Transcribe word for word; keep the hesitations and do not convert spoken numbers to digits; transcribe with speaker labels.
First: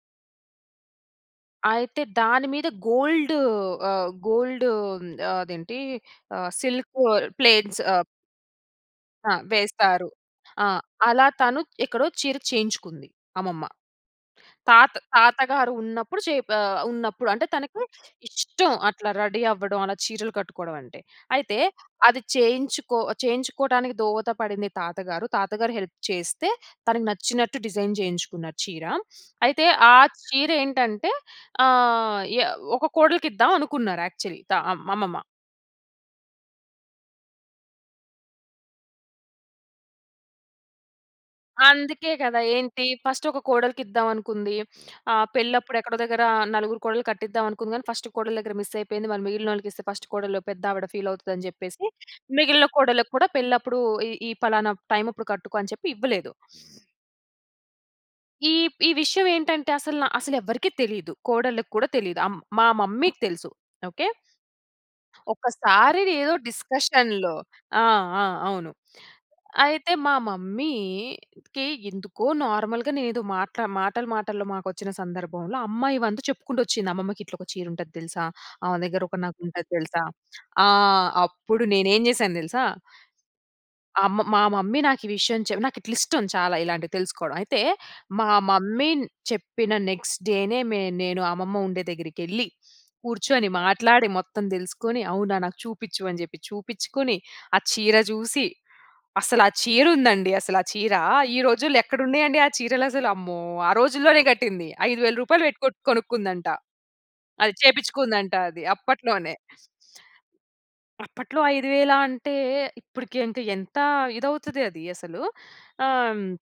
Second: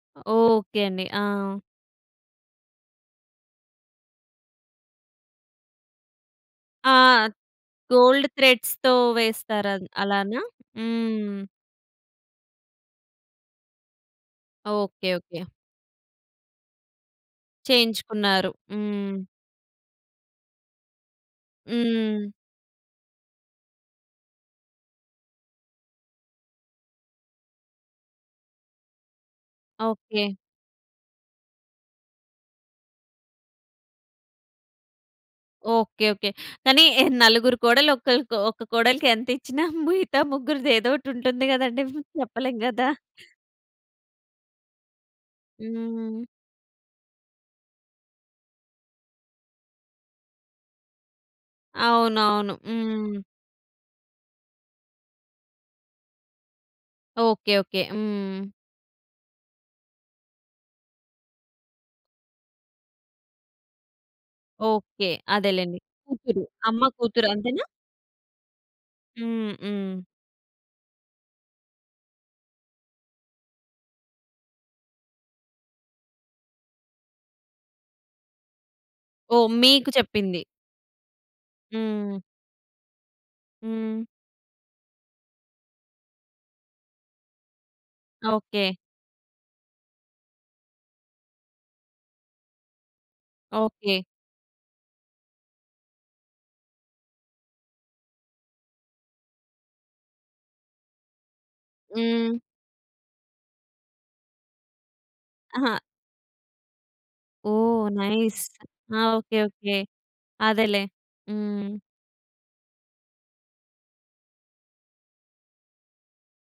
Speaker 1: Okay అండి. ఆ!
Speaker 2: అయితే, దాని మీద గోల్డూ ఆహ్, గోల్డూ హ్మ్, అదేంటీ, ఆహ్,
Speaker 1: ఆ!
Speaker 2: సిల్కూ ప్లేట్స్ ఆహ్
Speaker 1: గోల్డ్ థ్రెడ్స్‌తో
Speaker 2: ఆ!
Speaker 1: వేస్తారద్
Speaker 2: వేస్తారు.
Speaker 1: అలానా?
Speaker 2: ఆ! అలా
Speaker 1: హ్మ్.
Speaker 2: తను ఎక్కడో చీర చేయించుకుంది, అమ్మమ్మ. తాత
Speaker 1: ఓకే. ఓకే.
Speaker 2: తాతగారు ఉన్నప్పుడు చేప్ ఆహ్, ఉన్నప్పుడు అంటే, తనకి
Speaker 1: చేయించుకున్నారు.
Speaker 2: ఇష్టం అట్లా
Speaker 1: హ్మ్.
Speaker 2: రెడీ అవ్వడం, అలా చీరలు కట్టుకోడవంటే. అయితే, అది
Speaker 1: హ్మ్.
Speaker 2: చేయించు‌కొ చేయించుకోటానికి దోహత పడింది తాతగారు. తాతగారు హెల్ప్ చేస్తే, తనకు నచ్చినట్టు డిజైన్ చేయించుకున్నారు చీర. అయితే, ఆ
Speaker 1: ఓకే.
Speaker 2: చీరేంటంటే, ఆహ్, ఎ య ఒక కోడలికిద్దావనుకున్నారు యాక్చలీ. త మమ్మమ్మ.
Speaker 1: ఓకే. ఓకే. కానీ, నలుగురు కోడళ్ళో ఒ‌క్కళ్ళకో, ఒక్క కోడలికి ఎంతిచ్చినా మిగతా ముగ్గురిది ఏదోటుంటుంది కదండి.
Speaker 2: అందుకే కదా!
Speaker 1: చెప్పలేం
Speaker 2: ఏంటి,
Speaker 1: కదా!
Speaker 2: ఫస్టొక కోడలికిద్దావనుకుంది. ఆహ్, పెళ్ళప్పుడెక్కడో
Speaker 1: హ్మ్.
Speaker 2: దగ్గరా నలుగురు కోడళ్లు కట్టిద్దావనుకుంది గానీ, ఫస్టు కోడలి దగ్గర మిస్సయిపోయింది. మరి మిగిలినోళ్ళకిస్తే, ఫస్టు కోడలు, పెద్దావిడ ఫీలవుతదని జెప్పేసి
Speaker 1: అవునవును.
Speaker 2: మిగిలిన కోడళ్ళకు
Speaker 1: హ్మ్.
Speaker 2: కూడా పెళ్ళప్పుడూ ఈ, ఈ పలానా టైమప్పుడు కట్టుకో అని చెప్పి ఇవ్వలేదు.
Speaker 1: ఓకే. ఓకే. హ్మ్.
Speaker 2: ఈ, ఈ విషయవేంటంటే అసలన, అసలెవ్వరికీ తెలీదు. కోడళ్ళకు కూడా తెలీదు. ఆహ్, హ్మ్, మా మమ్మీ‌కి తెలుసు. ఓకే?
Speaker 1: ఓకే. అదేలెండి.
Speaker 2: ఒక్కసారినేదో
Speaker 1: కూతురు. అమ్మ కూతురు
Speaker 2: డిస్కషన్‌లో
Speaker 1: అంతేనా?
Speaker 2: ఆ! ఆ! అవును.
Speaker 1: హ్మ్.
Speaker 2: అయితే,
Speaker 1: హ్మ్.
Speaker 2: మా మమ్మీ‌కి ఎందుకో నార్మల్‌గానేదో మాట్ల మాటల మాటల్లో మాకొచ్చిన సందర్భంలో అమ్మాయివం‌తు చెప్పుకుంటొచ్చింది, అమ్మమ్మకిట్లొక చీరుంటది తెలుసా? ఆమె దగ్గర ఒక
Speaker 1: ఓహ్!
Speaker 2: నగుంటది
Speaker 1: మీకు
Speaker 2: తెలుసా?
Speaker 1: చెప్పింది.
Speaker 2: ఆహ్, అప్పుడు నేనేం
Speaker 1: హ్మ్.
Speaker 2: జేశానో తెలుసా?
Speaker 1: హ్మ్.
Speaker 2: అమ్మ మా మమ్మీ నాకీ విషయం‌ చెప్ నాకిట్లిష్టం చాలా ఇలాంటియి తెలుసుకోడం. అయితే, మా
Speaker 1: ఓకే.
Speaker 2: మమ్మీ న్ చెప్పిన నెక్స్ట్ డే‌నే మే నేను అమ్మమ్మ ఉండే దెగ్గిరకెళ్ళి, కూర్చొని
Speaker 1: ఓకే.
Speaker 2: మాట్లాడి మొత్తం దెలుసుకోని, "అవునా? నాకు చూపిచ్చు" అని చెప్పి చూపిచ్చుకుని, ఆ చీర జూసి, అసలు ఆ చీరుందండి అసలా చీరా. ఈ రోజుల్లో ఎక్కడున్నయండి
Speaker 1: హ్మ్.
Speaker 2: ఆ చీరలసలు? అమ్మో! ఆ రోజుల్లోనే గట్టింది ఐదు వేలు రూపాయలు పెట్టి కొట్
Speaker 1: ఆహా!
Speaker 2: కొనుక్కుందంట. అది
Speaker 1: ఓహ్!
Speaker 2: చేపిచ్చుకుందంట
Speaker 1: నైస్.
Speaker 2: అది
Speaker 1: ఆ!
Speaker 2: అప్పట్లోనే.
Speaker 1: ఓకే. ఓకే. అదేలే.
Speaker 2: అప్పట్లో ఐదు
Speaker 1: హ్మ్.
Speaker 2: వేలా అంటే, ఇప్పడుకి ఇంక ఎంతా ఇదవుతది అది అసలు. ఆహ్